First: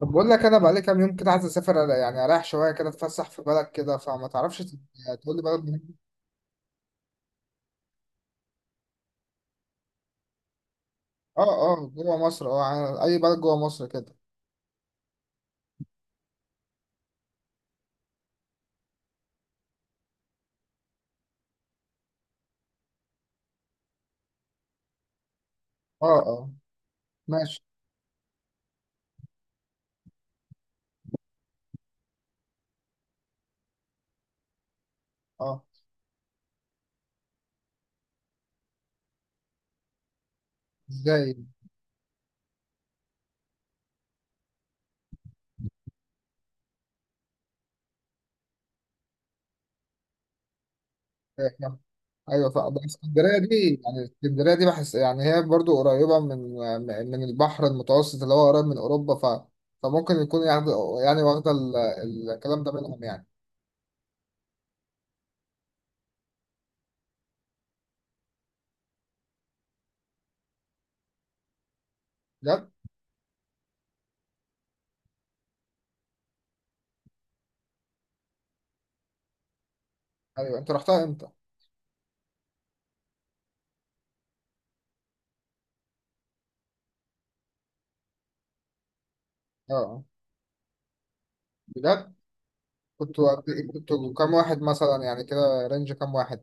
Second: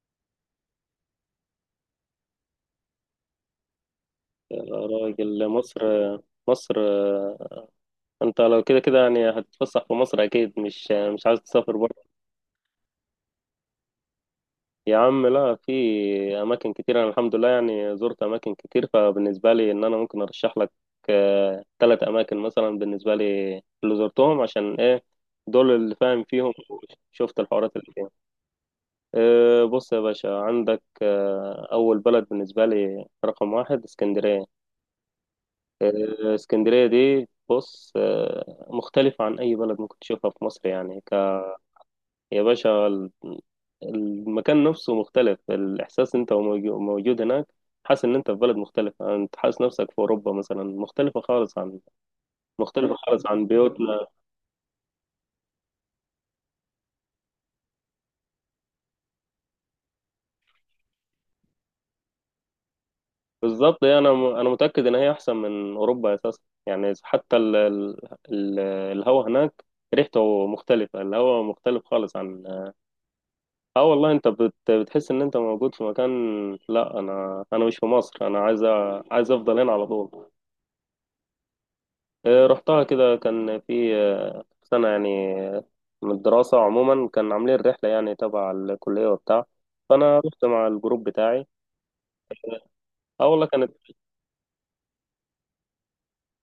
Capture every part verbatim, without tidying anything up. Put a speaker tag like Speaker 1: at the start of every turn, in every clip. Speaker 1: طب بقول لك انا بقالي كام يوم كده عايز اسافر أر- يعني اريح شويه كده اتفسح في بلد كده فما
Speaker 2: يا
Speaker 1: تعرفش ت- تقول لي
Speaker 2: راجل،
Speaker 1: بلد
Speaker 2: مصر.
Speaker 1: من-
Speaker 2: مصر. انت لو كده كده يعني هتتفسح في مصر، اكيد مش مش عايز
Speaker 1: اه.
Speaker 2: تسافر
Speaker 1: اه
Speaker 2: بره.
Speaker 1: جوه مصر. اه يعني اي بلد جوه مصر كده.
Speaker 2: يا عم، لا، في اماكن كتير. انا الحمد لله يعني زرت اماكن كتير، فبالنسبه لي ان انا ممكن ارشح لك ثلاث اماكن مثلا. بالنسبه لي اللي زرتهم عشان ايه؟ دول اللي
Speaker 1: اه
Speaker 2: فاهم
Speaker 1: اه
Speaker 2: فيهم، شفت
Speaker 1: ماشي
Speaker 2: الحوارات اللي فيهم. آه، بص يا باشا، عندك آه، اول بلد بالنسبه لي رقم واحد اسكندريه.
Speaker 1: اه.
Speaker 2: آه، اسكندرية دي بص، آه، مختلفة عن أي بلد ممكن تشوفها في مصر، يعني ك...
Speaker 1: ازاي؟
Speaker 2: يا باشا، ال- المكان نفسه مختلف، الإحساس أنت وموجو- موجود هناك، حاسس إن أنت في بلد مختلفة، أنت حاسس نفسك في أوروبا مثلا، مختلفة
Speaker 1: إيه،
Speaker 2: خالص عن
Speaker 1: ايوه فا- بس
Speaker 2: مختلفة خالص
Speaker 1: اسكندريه
Speaker 2: عن
Speaker 1: دي، يعني
Speaker 2: بيوتنا.
Speaker 1: اسكندريه دي بحس يعني هي برضو قريبه من من البحر المتوسط اللي هو قريب من اوروبا، ف فممكن يكون يعني، يعني واخده ال- الكلام ده منهم يعني.
Speaker 2: بالظبط، يعني أنا م- أنا متأكد إن هي أحسن من أوروبا أساسا. يعني حتى ال... ال... ال- الهوا هناك ريحته مختلفة، الهوا مختلف خالص عن،
Speaker 1: بجد؟
Speaker 2: اه والله انت بت... بتحس ان انت موجود في مكان، لا انا انا مش في مصر، انا عايز أ- عايز افضل هنا على طول.
Speaker 1: ايوه انت رحتها امتى؟
Speaker 2: آه، رحتها كده، كان في آه، سنة يعني آه، من الدراسة عموما، كان عاملين رحلة يعني تبع الكلية وبتاع،
Speaker 1: اه. آه.
Speaker 2: فانا رحت مع الجروب بتاعي.
Speaker 1: بجد؟ كنت
Speaker 2: اه والله كانت،
Speaker 1: كنت كام واحد مثلا يعني كده، رينج كام واحد؟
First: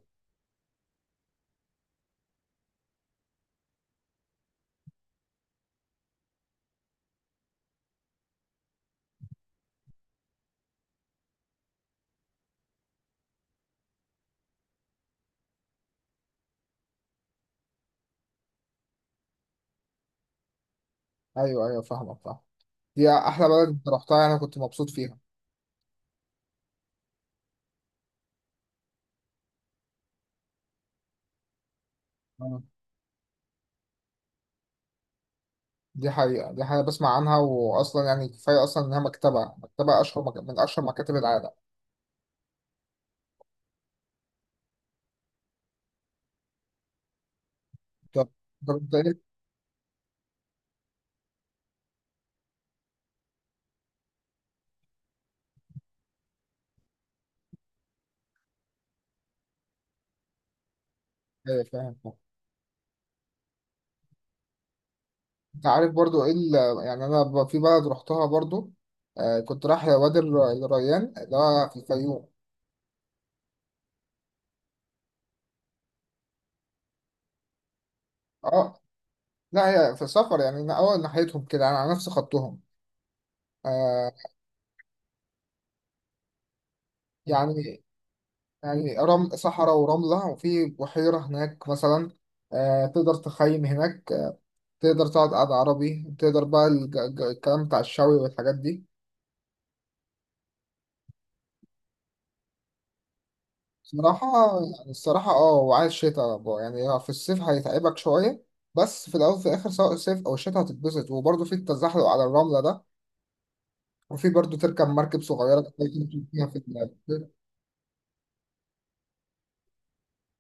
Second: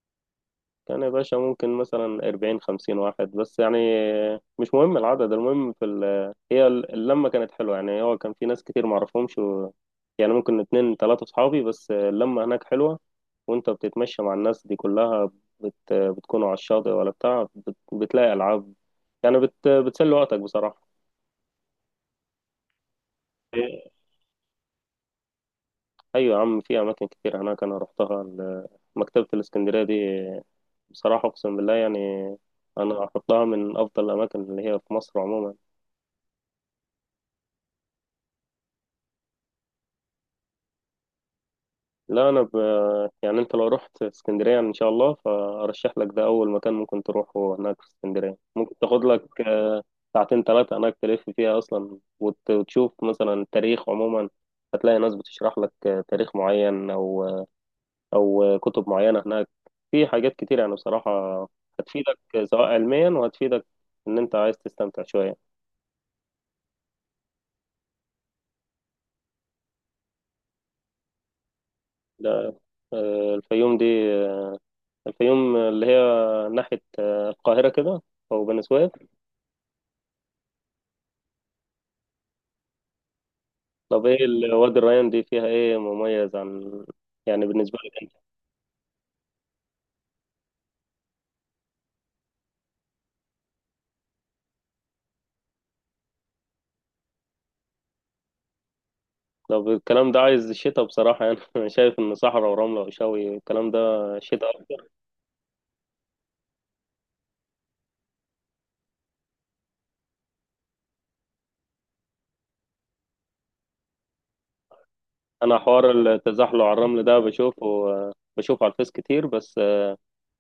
Speaker 2: كان يا باشا ممكن مثلا أربعين خمسين واحد بس، يعني مش مهم العدد، المهم في ال... هي ال- اللمة كانت حلوة، يعني هو كان في ناس كتير معرفهمش و... يعني ممكن اتنين تلاتة صحابي بس، اللمة هناك حلوة، وانت بتتمشى مع الناس دي كلها، بت... بتكونوا على الشاطئ ولا بتاع، بت... بتلاقي ألعاب يعني، بت... بتسلي وقتك بصراحة.
Speaker 1: ايوه ايوه، فاهمك فاهم. دي احلى بلد انت
Speaker 2: إيه،
Speaker 1: رحتها يعني، انا كنت مبسوط فيها.
Speaker 2: أيوة يا عم، في أماكن كتير هناك أنا رحتها، ال- مكتبة الإسكندرية دي بصراحة أقسم بالله يعني
Speaker 1: آه.
Speaker 2: أنا أحطها من أفضل الأماكن اللي هي في مصر عموما.
Speaker 1: دي حقيقة، دي حاجة بسمع عنها، وأصلا يعني كفاية أصلا إنها مكتبة مكتبة أشهر مك... من أشهر مكاتب العالم.
Speaker 2: لا، انا ب... يعني انت لو رحت اسكندريه ان شاء الله، فارشح لك ده اول مكان ممكن تروحه هناك في
Speaker 1: طب
Speaker 2: اسكندريه.
Speaker 1: طب
Speaker 2: ممكن
Speaker 1: أنت
Speaker 2: تاخد
Speaker 1: إيه؟
Speaker 2: لك آه، ساعتين ثلاثه هناك، تلف فيها اصلا وت... وتشوف مثلا التاريخ عموما، هتلاقي ناس بتشرح لك آه، تاريخ معين او او كتب معينه هناك. في حاجات كتير يعني بصراحه
Speaker 1: إيه، فاهم فاهم.
Speaker 2: هتفيدك، آه، سواء علميا، وهتفيدك ان انت عايز تستمتع شويه.
Speaker 1: أنت عارف برضو إيه ال... يعني أنا ب- في بلد رحتها برضو، آه، كنت رايح وادي الر- الريان اللي هو في الفيوم.
Speaker 2: ده آه، الفيوم دي، آه، الفيوم اللي هي ناحيه آه، القاهره كده، او بني
Speaker 1: أه.
Speaker 2: سويف.
Speaker 1: لا هي في سفر يعني، أنا أول ناحيتهم كده، أنا على نفس خطهم.
Speaker 2: طب
Speaker 1: آه.
Speaker 2: ايه ال- وادي الريان دي فيها ايه مميز عن، يعني بالنسبة
Speaker 1: يعني،
Speaker 2: لك انت؟
Speaker 1: يعني رم... صحراء ورملة، وفي بحيرة هناك مثلا، آه، تقدر تخيم هناك، آه، تقدر تقعد قعدة عربي، تقدر بقى الج... ج- الكلام بتاع الشوي والحاجات دي.
Speaker 2: طب الكلام ده عايز شتاء بصراحة يعني انا شايف ان صحراء ورملة وشوي الكلام ده
Speaker 1: صراحة،
Speaker 2: شتاء اكتر.
Speaker 1: يعني الصراحة اه وعايز شتاء بقى. يعني هو في الصيف هيتعبك شوية، بس في الأول وفي الآخر سواء الصيف أو الشتاء هتتبسط، وبرضه في التزحلق على الرملة ده، وفي برضه تركب مركب
Speaker 2: انا
Speaker 1: صغيرة تقدر
Speaker 2: حوار
Speaker 1: تمشي فيها في
Speaker 2: التزحلق على
Speaker 1: البلاد.
Speaker 2: الرمل ده بشوفه بشوفه على الفيس كتير، بس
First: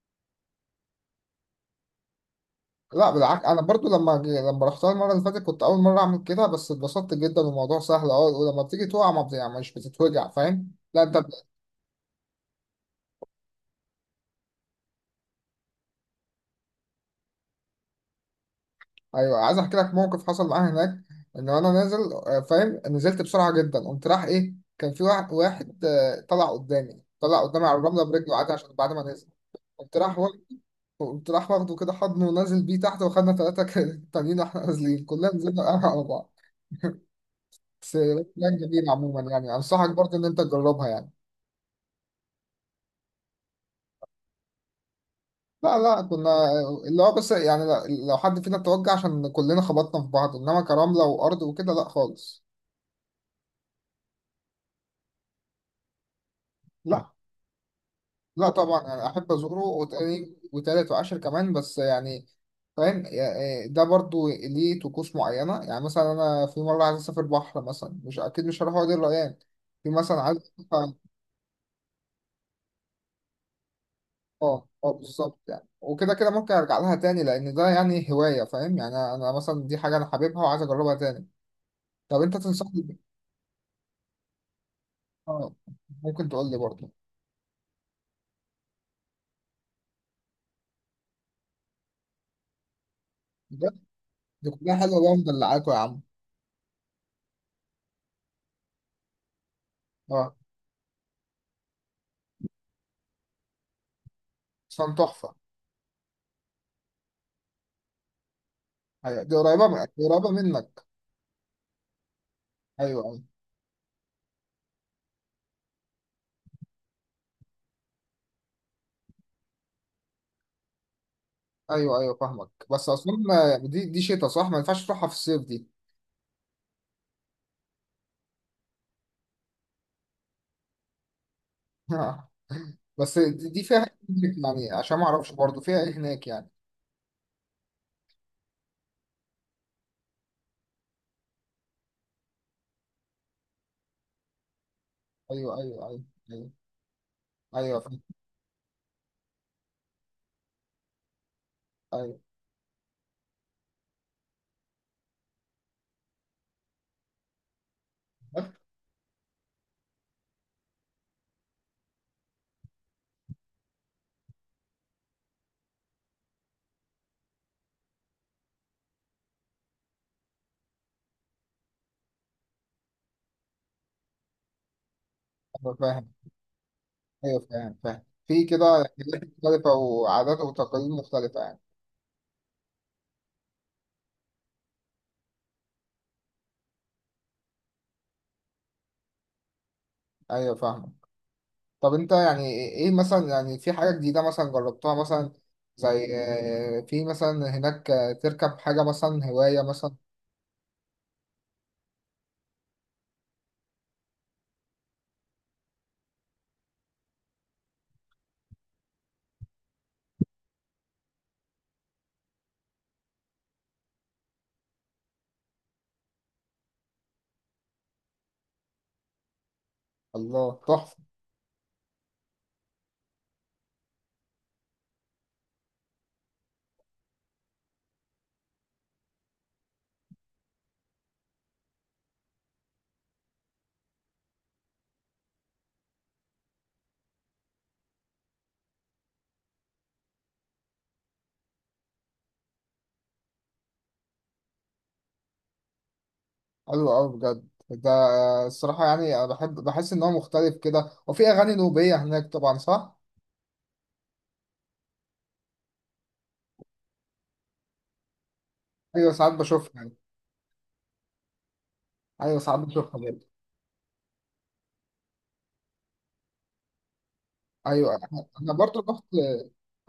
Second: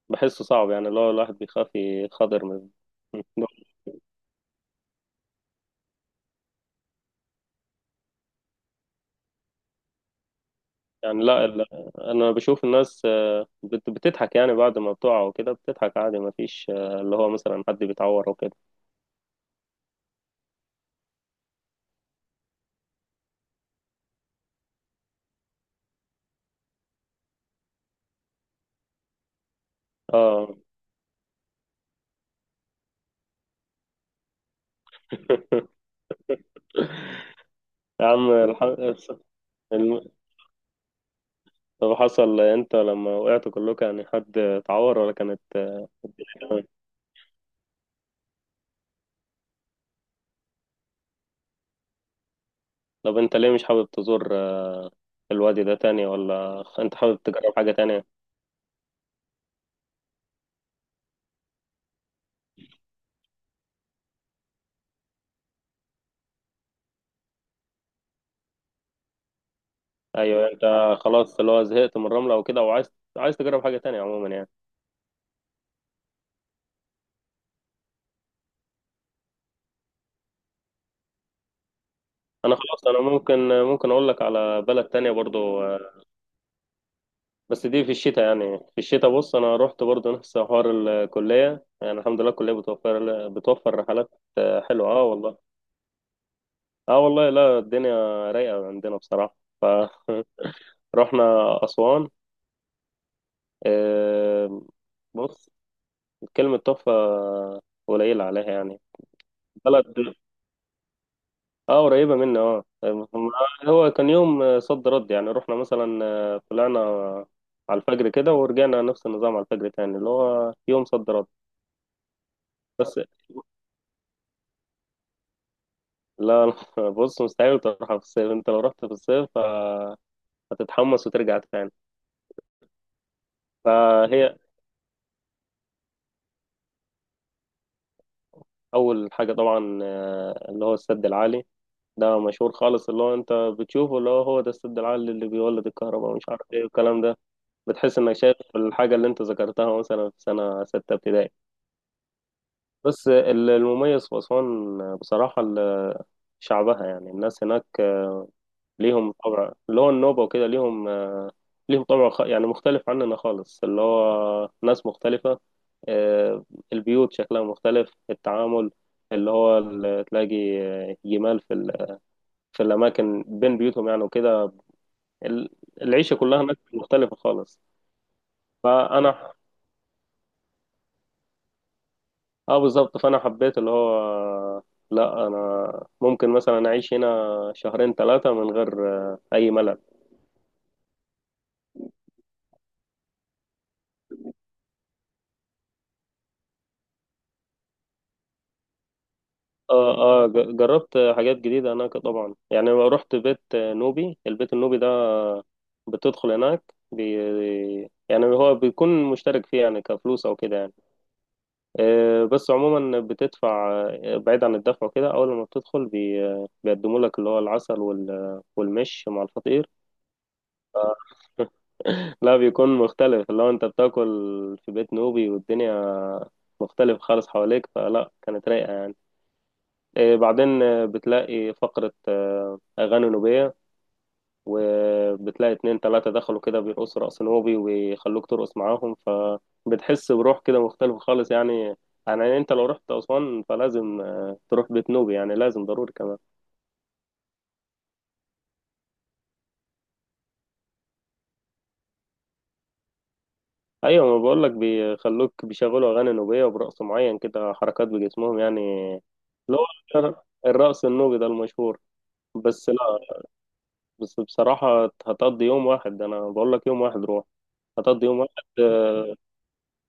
Speaker 2: بحسه صعب يعني اللي هو الواحد بيخاف يخاطر من.
Speaker 1: لا بالعكس، انا برضو لما لما رحتها المره اللي فاتت كنت اول مره اعمل كده، بس اتبسطت جدا والموضوع سهل. اه ولما بتيجي تقع ما بت- يعني مش بتتوجع، فاهم؟ لا انت
Speaker 2: يعني
Speaker 1: بت-
Speaker 2: لا، ال- انا بشوف الناس بت- بتضحك، يعني بعد ما بتقع وكده بتضحك عادي، ما فيش اللي هو مثلا حد بيتعور وكده.
Speaker 1: ايوه عايز احكي لك موقف حصل معايا هناك. ان انا نازل، آه، فاهم، نزلت بسرعه جدا، قمت راح ايه، كان في واحد واحد، آه، طلع قدامي، طلع قدامي على الرمله برجله عادي عشان بعد ما نزل قمت راح وا-
Speaker 2: اه.
Speaker 1: قمت راح واخده كده حضنه ونازل بيه تحت، واخدنا ثلاثه تانيين واحنا نازلين كلنا نزلنا على بعض. بس
Speaker 2: يا عم
Speaker 1: كان
Speaker 2: الح...
Speaker 1: جميل عموما، يعني انصحك برضو ان انت تجربها يعني.
Speaker 2: طب حصل انت لما وقعتوا كلكم، يعني حد اتعور ولا كانت
Speaker 1: لا
Speaker 2: آه،
Speaker 1: لا،
Speaker 2: الدنيا
Speaker 1: كنا
Speaker 2: تمام؟
Speaker 1: اللي هو بس يعني، ل- لو حد فينا توجع عشان كلنا خبطنا في بعض، انما كرملة وارض وكده لا خالص.
Speaker 2: طب انت ليه مش حابب تزور آه، الوادي ده تاني، ولا انت
Speaker 1: لا
Speaker 2: حابب تجرب حاجة تانية؟
Speaker 1: لا طبعا، يعني احب ازوره، وتاني وتالت وعاشر كمان، بس يعني فاهم يا- ده برضو ليه طقوس معينة، يعني مثلا انا في مرة عايز اسافر بحر مثلا، مش اكيد مش هروح وادي الريان. في مثلا عايز
Speaker 2: ايوه انت
Speaker 1: أسافر-
Speaker 2: خلاص اللي هو زهقت من الرملة وكده، وعايز عايز تجرب حاجة تانية عموما يعني.
Speaker 1: اه اه بالظبط، يعني وكده كده ممكن ارجع لها تاني، لان ده يعني هواية، فاهم؟ يعني انا أنا مثلا دي حاجة انا حاببها وعايز اجربها تاني. طب انت
Speaker 2: انا خلاص،
Speaker 1: تنصحني؟
Speaker 2: انا ممكن ممكن اقول لك على بلد تانية
Speaker 1: اه
Speaker 2: برضو آه،
Speaker 1: ممكن تقول لي برضه.
Speaker 2: بس دي في الشتاء. يعني في الشتاء بص انا رحت برضو نفس حوار الكلية، يعني الحمد لله الكلية بتوفر بتوفر
Speaker 1: بجد؟
Speaker 2: رحلات
Speaker 1: دي
Speaker 2: آه،
Speaker 1: كلها
Speaker 2: حلوة،
Speaker 1: حلوه
Speaker 2: اه
Speaker 1: بقى،
Speaker 2: والله.
Speaker 1: مدلعاكوا يا عم.
Speaker 2: اه والله، لا الدنيا رايقة عندنا بصراحة، ف
Speaker 1: اه.
Speaker 2: رحنا أسوان. آه،
Speaker 1: اصلا تحفه.
Speaker 2: بص، كلمة تحفة قليلة عليها يعني.
Speaker 1: ايوه، دي قريبه من- دي
Speaker 2: بلد،
Speaker 1: قريبه منك.
Speaker 2: اه قريبة مني، اه
Speaker 1: ايوه
Speaker 2: آه،
Speaker 1: ايوه
Speaker 2: هو كان يوم صد رد، يعني رحنا مثلا آه، طلعنا على الفجر كده ورجعنا نفس النظام على الفجر تاني اللي هو يوم صد رد.
Speaker 1: ايوه. ايوه فاهمك، بس
Speaker 2: بس
Speaker 1: اصلا ما- يعني دي دي شتا صح، ما ينفعش تروحها في الصيف دي.
Speaker 2: لا، لا، بص مستحيل تروحها في الصيف، انت لو رحت في الصيف آه، هتتحمس وترجع تاني.
Speaker 1: بس دي دي فيها إيه
Speaker 2: فهي
Speaker 1: هناك يعني؟ عشان ما اعرفش برضه فيها ايه هناك يعني.
Speaker 2: أول حاجة طبعا آه، اللي هو السد العالي ده مشهور خالص، اللي هو انت بتشوفه اللي هو هو ده السد العالي اللي
Speaker 1: ايوه
Speaker 2: بيولد
Speaker 1: ايوه ايوه.
Speaker 2: الكهرباء، مش عارف
Speaker 1: ايوه
Speaker 2: ايه والكلام ده.
Speaker 1: ايوه
Speaker 2: بتحس
Speaker 1: فاهم.
Speaker 2: انك شايف الحاجة اللي انت ذكرتها مثلا في سنة ستة ابتدائي.
Speaker 1: ايوه
Speaker 2: بس ال- المميز في أسوان بصراحة ال- شعبها يعني، الناس هناك ليهم طبع اللي هو النوبة وكده، ليهم ليهم طبع خ- يعني مختلف عننا خالص، اللي هو ناس مختلفة. آه، البيوت شكلها مختلف، التعامل اللي هو ال- تلاقي جمال في ال- في الأماكن بين بيوتهم يعني وكده. ال-
Speaker 1: ايوه فاهم.
Speaker 2: العيشة كلها هناك مختلفة
Speaker 1: ايوه
Speaker 2: خالص.
Speaker 1: فاهم فاهم، في كده حاجات
Speaker 2: فأنا،
Speaker 1: مختلفه وعادات وتقاليد مختلفه يعني.
Speaker 2: اه بالظبط، فأنا حبيت اللي هو لا، أنا ممكن مثلا أعيش هنا شهرين ثلاثة من غير آه، أي ملل.
Speaker 1: ايوه فاهم. طب انت يعني ايه مثلا، يعني في حاجة جديدة مثلا جربتها مثلا، زي آه، في مثلا هناك، آه، تركب حاجة مثلا هواية مثلا؟
Speaker 2: اه اه، ج- جربت حاجات جديدة هناك طبعا، يعني لما رحت بيت نوبي البيت النوبي ده بتدخل هناك بي، يعني هو بيكون مشترك فيه يعني كفلوس أو كده يعني. آه، بس عموما بتدفع. آه، بعيد عن الدفع وكده، اول ما بتدخل بي آه، بيقدموا لك اللي هو العسل وال- والمش مع الفطير.
Speaker 1: الله تحفة.
Speaker 2: لا بيكون مختلف، اللي هو انت بتاكل في بيت نوبي والدنيا مختلف خالص حواليك، فلا كانت رايقة يعني. آه، بعدين آه، بتلاقي فقرة آه، أغاني نوبية، وبتلاقي اتنين تلاتة دخلوا كده بيرقصوا رقص نوبي ويخلوك ترقص معاهم، فبتحس بروح كده مختلفة خالص يعني. يعني انت لو رحت أسوان فلازم آه، تروح بيت نوبي، يعني لازم ضروري كمان.
Speaker 1: حلو قوي بجد ده. الصراحة يعني انا بحب، بحس ان هو مختلف كده، وفي اغاني نوبية هناك طبعا صح؟
Speaker 2: أيوة، ما بقولك بيخلوك بيشغلوا أغاني نوبية، وبرقص معين كده حركات بجسمهم يعني.
Speaker 1: ايوه ساعات
Speaker 2: اللي هو
Speaker 1: بشوفها يعني.
Speaker 2: الرقص النوبي ده المشهور.
Speaker 1: ايوه ساعات
Speaker 2: بس لا،
Speaker 1: بشوفها برضه.
Speaker 2: بس بصراحة هتقضي يوم واحد، أنا بقولك يوم واحد روح،
Speaker 1: ايوه
Speaker 2: هتقضي يوم
Speaker 1: انا،
Speaker 2: واحد
Speaker 1: أنا برضه رحت
Speaker 2: آه،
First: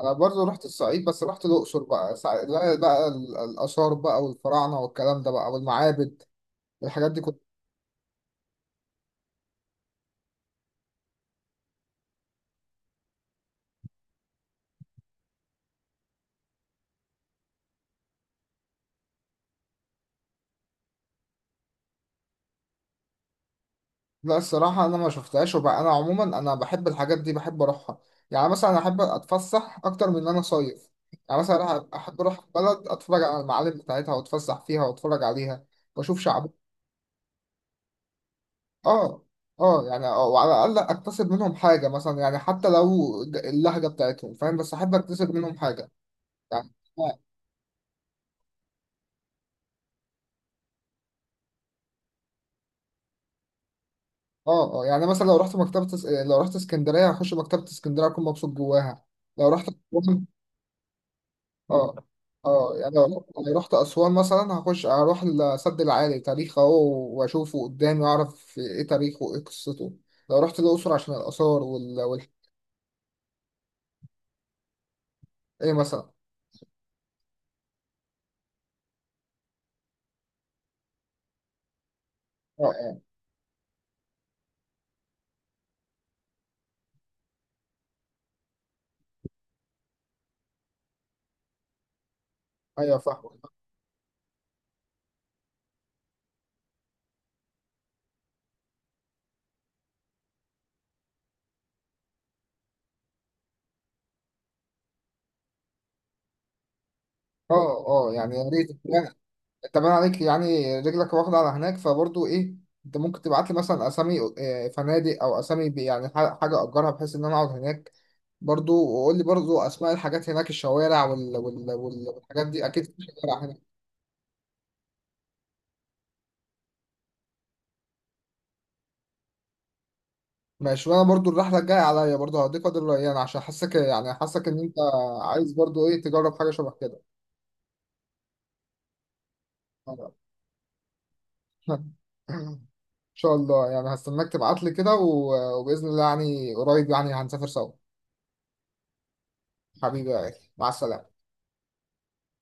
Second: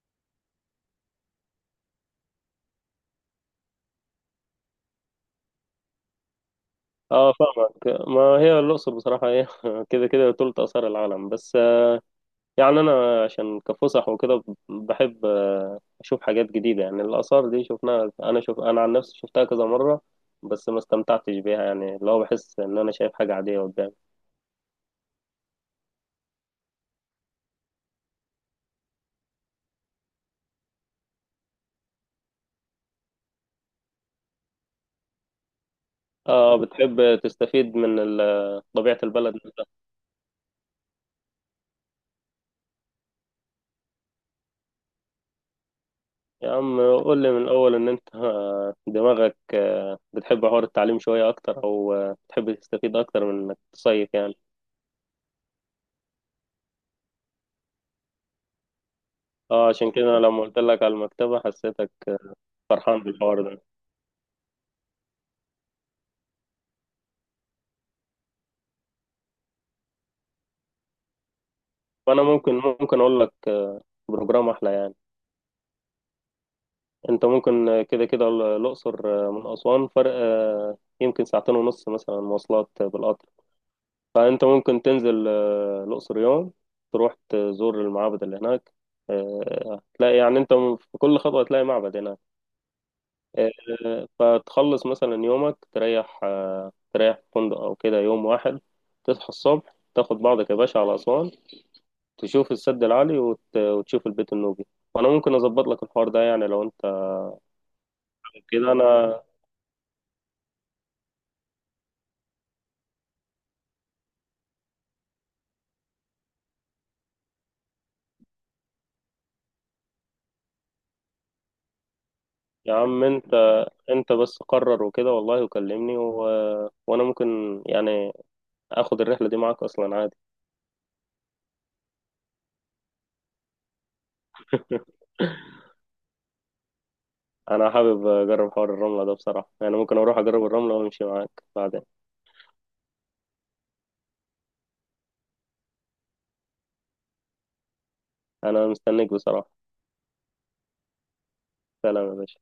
Speaker 1: انا برضه رحت الصعيد، بس رحت الاقصر بقى، ساع- بقى بقى ال- الاثار بقى والفراعنة والكلام ده بقى والمعابد، الحاجات دي.
Speaker 2: اه فاهمك. ما هي الأقصر بصراحة ايه كده كده تلت آثار العالم، بس آه، يعني أنا عشان كفسح وكده بحب آه، أشوف حاجات جديدة، يعني الآثار دي شفناها أنا شوف، أنا عن نفسي شفتها كذا مرة بس ما استمتعتش بيها، يعني اللي هو بحس إن أنا شايف حاجة عادية قدامي.
Speaker 1: لا الصراحة أنا ما شفتهاش، وبقى أنا عموما أنا بحب الحاجات دي بحب أروحها. يعني مثلا أحب أتفسح أكتر من إن أنا صيف، يعني مثلا أروح- أحب أروح بلد أتفرج على المعالم بتاعتها، وأتفسح فيها وأتفرج عليها وأشوف شعب.
Speaker 2: اه بتحب تستفيد من ال- طبيعة
Speaker 1: آه.
Speaker 2: البلد نفسها.
Speaker 1: آه يعني، آه، وعلى الأقل أكتسب منهم حاجة مثلا، يعني حتى لو ج- اللهجة بتاعتهم، فاهم، بس أحب أكتسب منهم حاجة.
Speaker 2: يا
Speaker 1: يعني
Speaker 2: عم
Speaker 1: آه.
Speaker 2: قول لي من الأول إن أنت آه، دماغك آه، بتحب حوار التعليم شوية أكتر، أو آه، بتحب تستفيد أكتر من إنك تصيف يعني.
Speaker 1: آه آه، يعني مثلا لو رحت مكتبة اس- لو رحت اسكندرية هخش مكتبة اسكندرية أكون مبسوط جواها. لو
Speaker 2: اه
Speaker 1: رحت،
Speaker 2: عشان كده أنا لما قلت لك على المكتبة حسيتك
Speaker 1: اه اه، يعني
Speaker 2: فرحان
Speaker 1: لو
Speaker 2: بالحوار
Speaker 1: لو
Speaker 2: ده.
Speaker 1: رحت أسوان مثلا هخش هروح لسد العالي تاريخ أهو، وأشوفه قدامي وأعرف إيه تاريخه وإيه قصته. لو رحت الأقصر عشان الآثار وال... وال...
Speaker 2: فأنا ممكن ممكن أقول لك آه، بروجرام أحلى يعني.
Speaker 1: إيه مثلا؟
Speaker 2: أنت ممكن آه، كده كده ال- الأقصر آه، من أسوان فرق آه، يمكن ساعتين ونص مثلا
Speaker 1: اه
Speaker 2: مواصلات آه،
Speaker 1: اه.
Speaker 2: بالقطر. فأنت ممكن تنزل آه، الأقصر يوم، تروح تزور المعابد اللي هناك آه، هتلاقي يعني أنت في كل خطوة هتلاقي معبد هناك.
Speaker 1: أيوه فاهم.
Speaker 2: آه، فتخلص مثلا يومك، تريح آه، تريح في فندق أو كده يوم واحد. تصحى الصبح تاخد بعضك يا باشا على أسوان، تشوف السد العالي وت... وتشوف البيت النوبي. وانا ممكن اظبط لك الحوار ده يعني، لو انت
Speaker 1: اه اه يعني يا
Speaker 2: كده.
Speaker 1: ريت يعني.
Speaker 2: انا،
Speaker 1: أنت باين عليك يعني رجلك واخدة على هناك، فبرضه إيه، أنت ممكن تبعت لي مثلا أسامي، آه، فنادق أو أسامي ب- يعني ح- حاجة أجرها، بحيث إن أنا أقعد هناك برضه. وقول لي برضه أسماء الحاجات هناك، الشوارع وال... وال... وال... والحاجات دي،
Speaker 2: يا
Speaker 1: أكيد في
Speaker 2: عم انت،
Speaker 1: شوارع.
Speaker 2: انت بس قرر وكده والله وكلمني و... وانا ممكن يعني اخد الرحله دي معاك اصلا عادي.
Speaker 1: ماشي، وانا برضو الرحله الجايه عليا برضو هديك، فاضل له ايام، عشان حاسك يعني حاسك ان انت عايز برضو ايه، تجرب حاجه شبه كده.
Speaker 2: انا حابب اجرب حوار الرمله ده بصراحه يعني، ممكن اروح اجرب الرمله وامشي معاك بعدين.
Speaker 1: ان شاء الله، يعني هستناك تبعت لي كده، و- وباذن الله يعني قريب يعني هنسافر سوا.
Speaker 2: انا مستنيك بصراحه.
Speaker 1: حبيبي يا غالي مع السلامه.
Speaker 2: سلام يا باشا.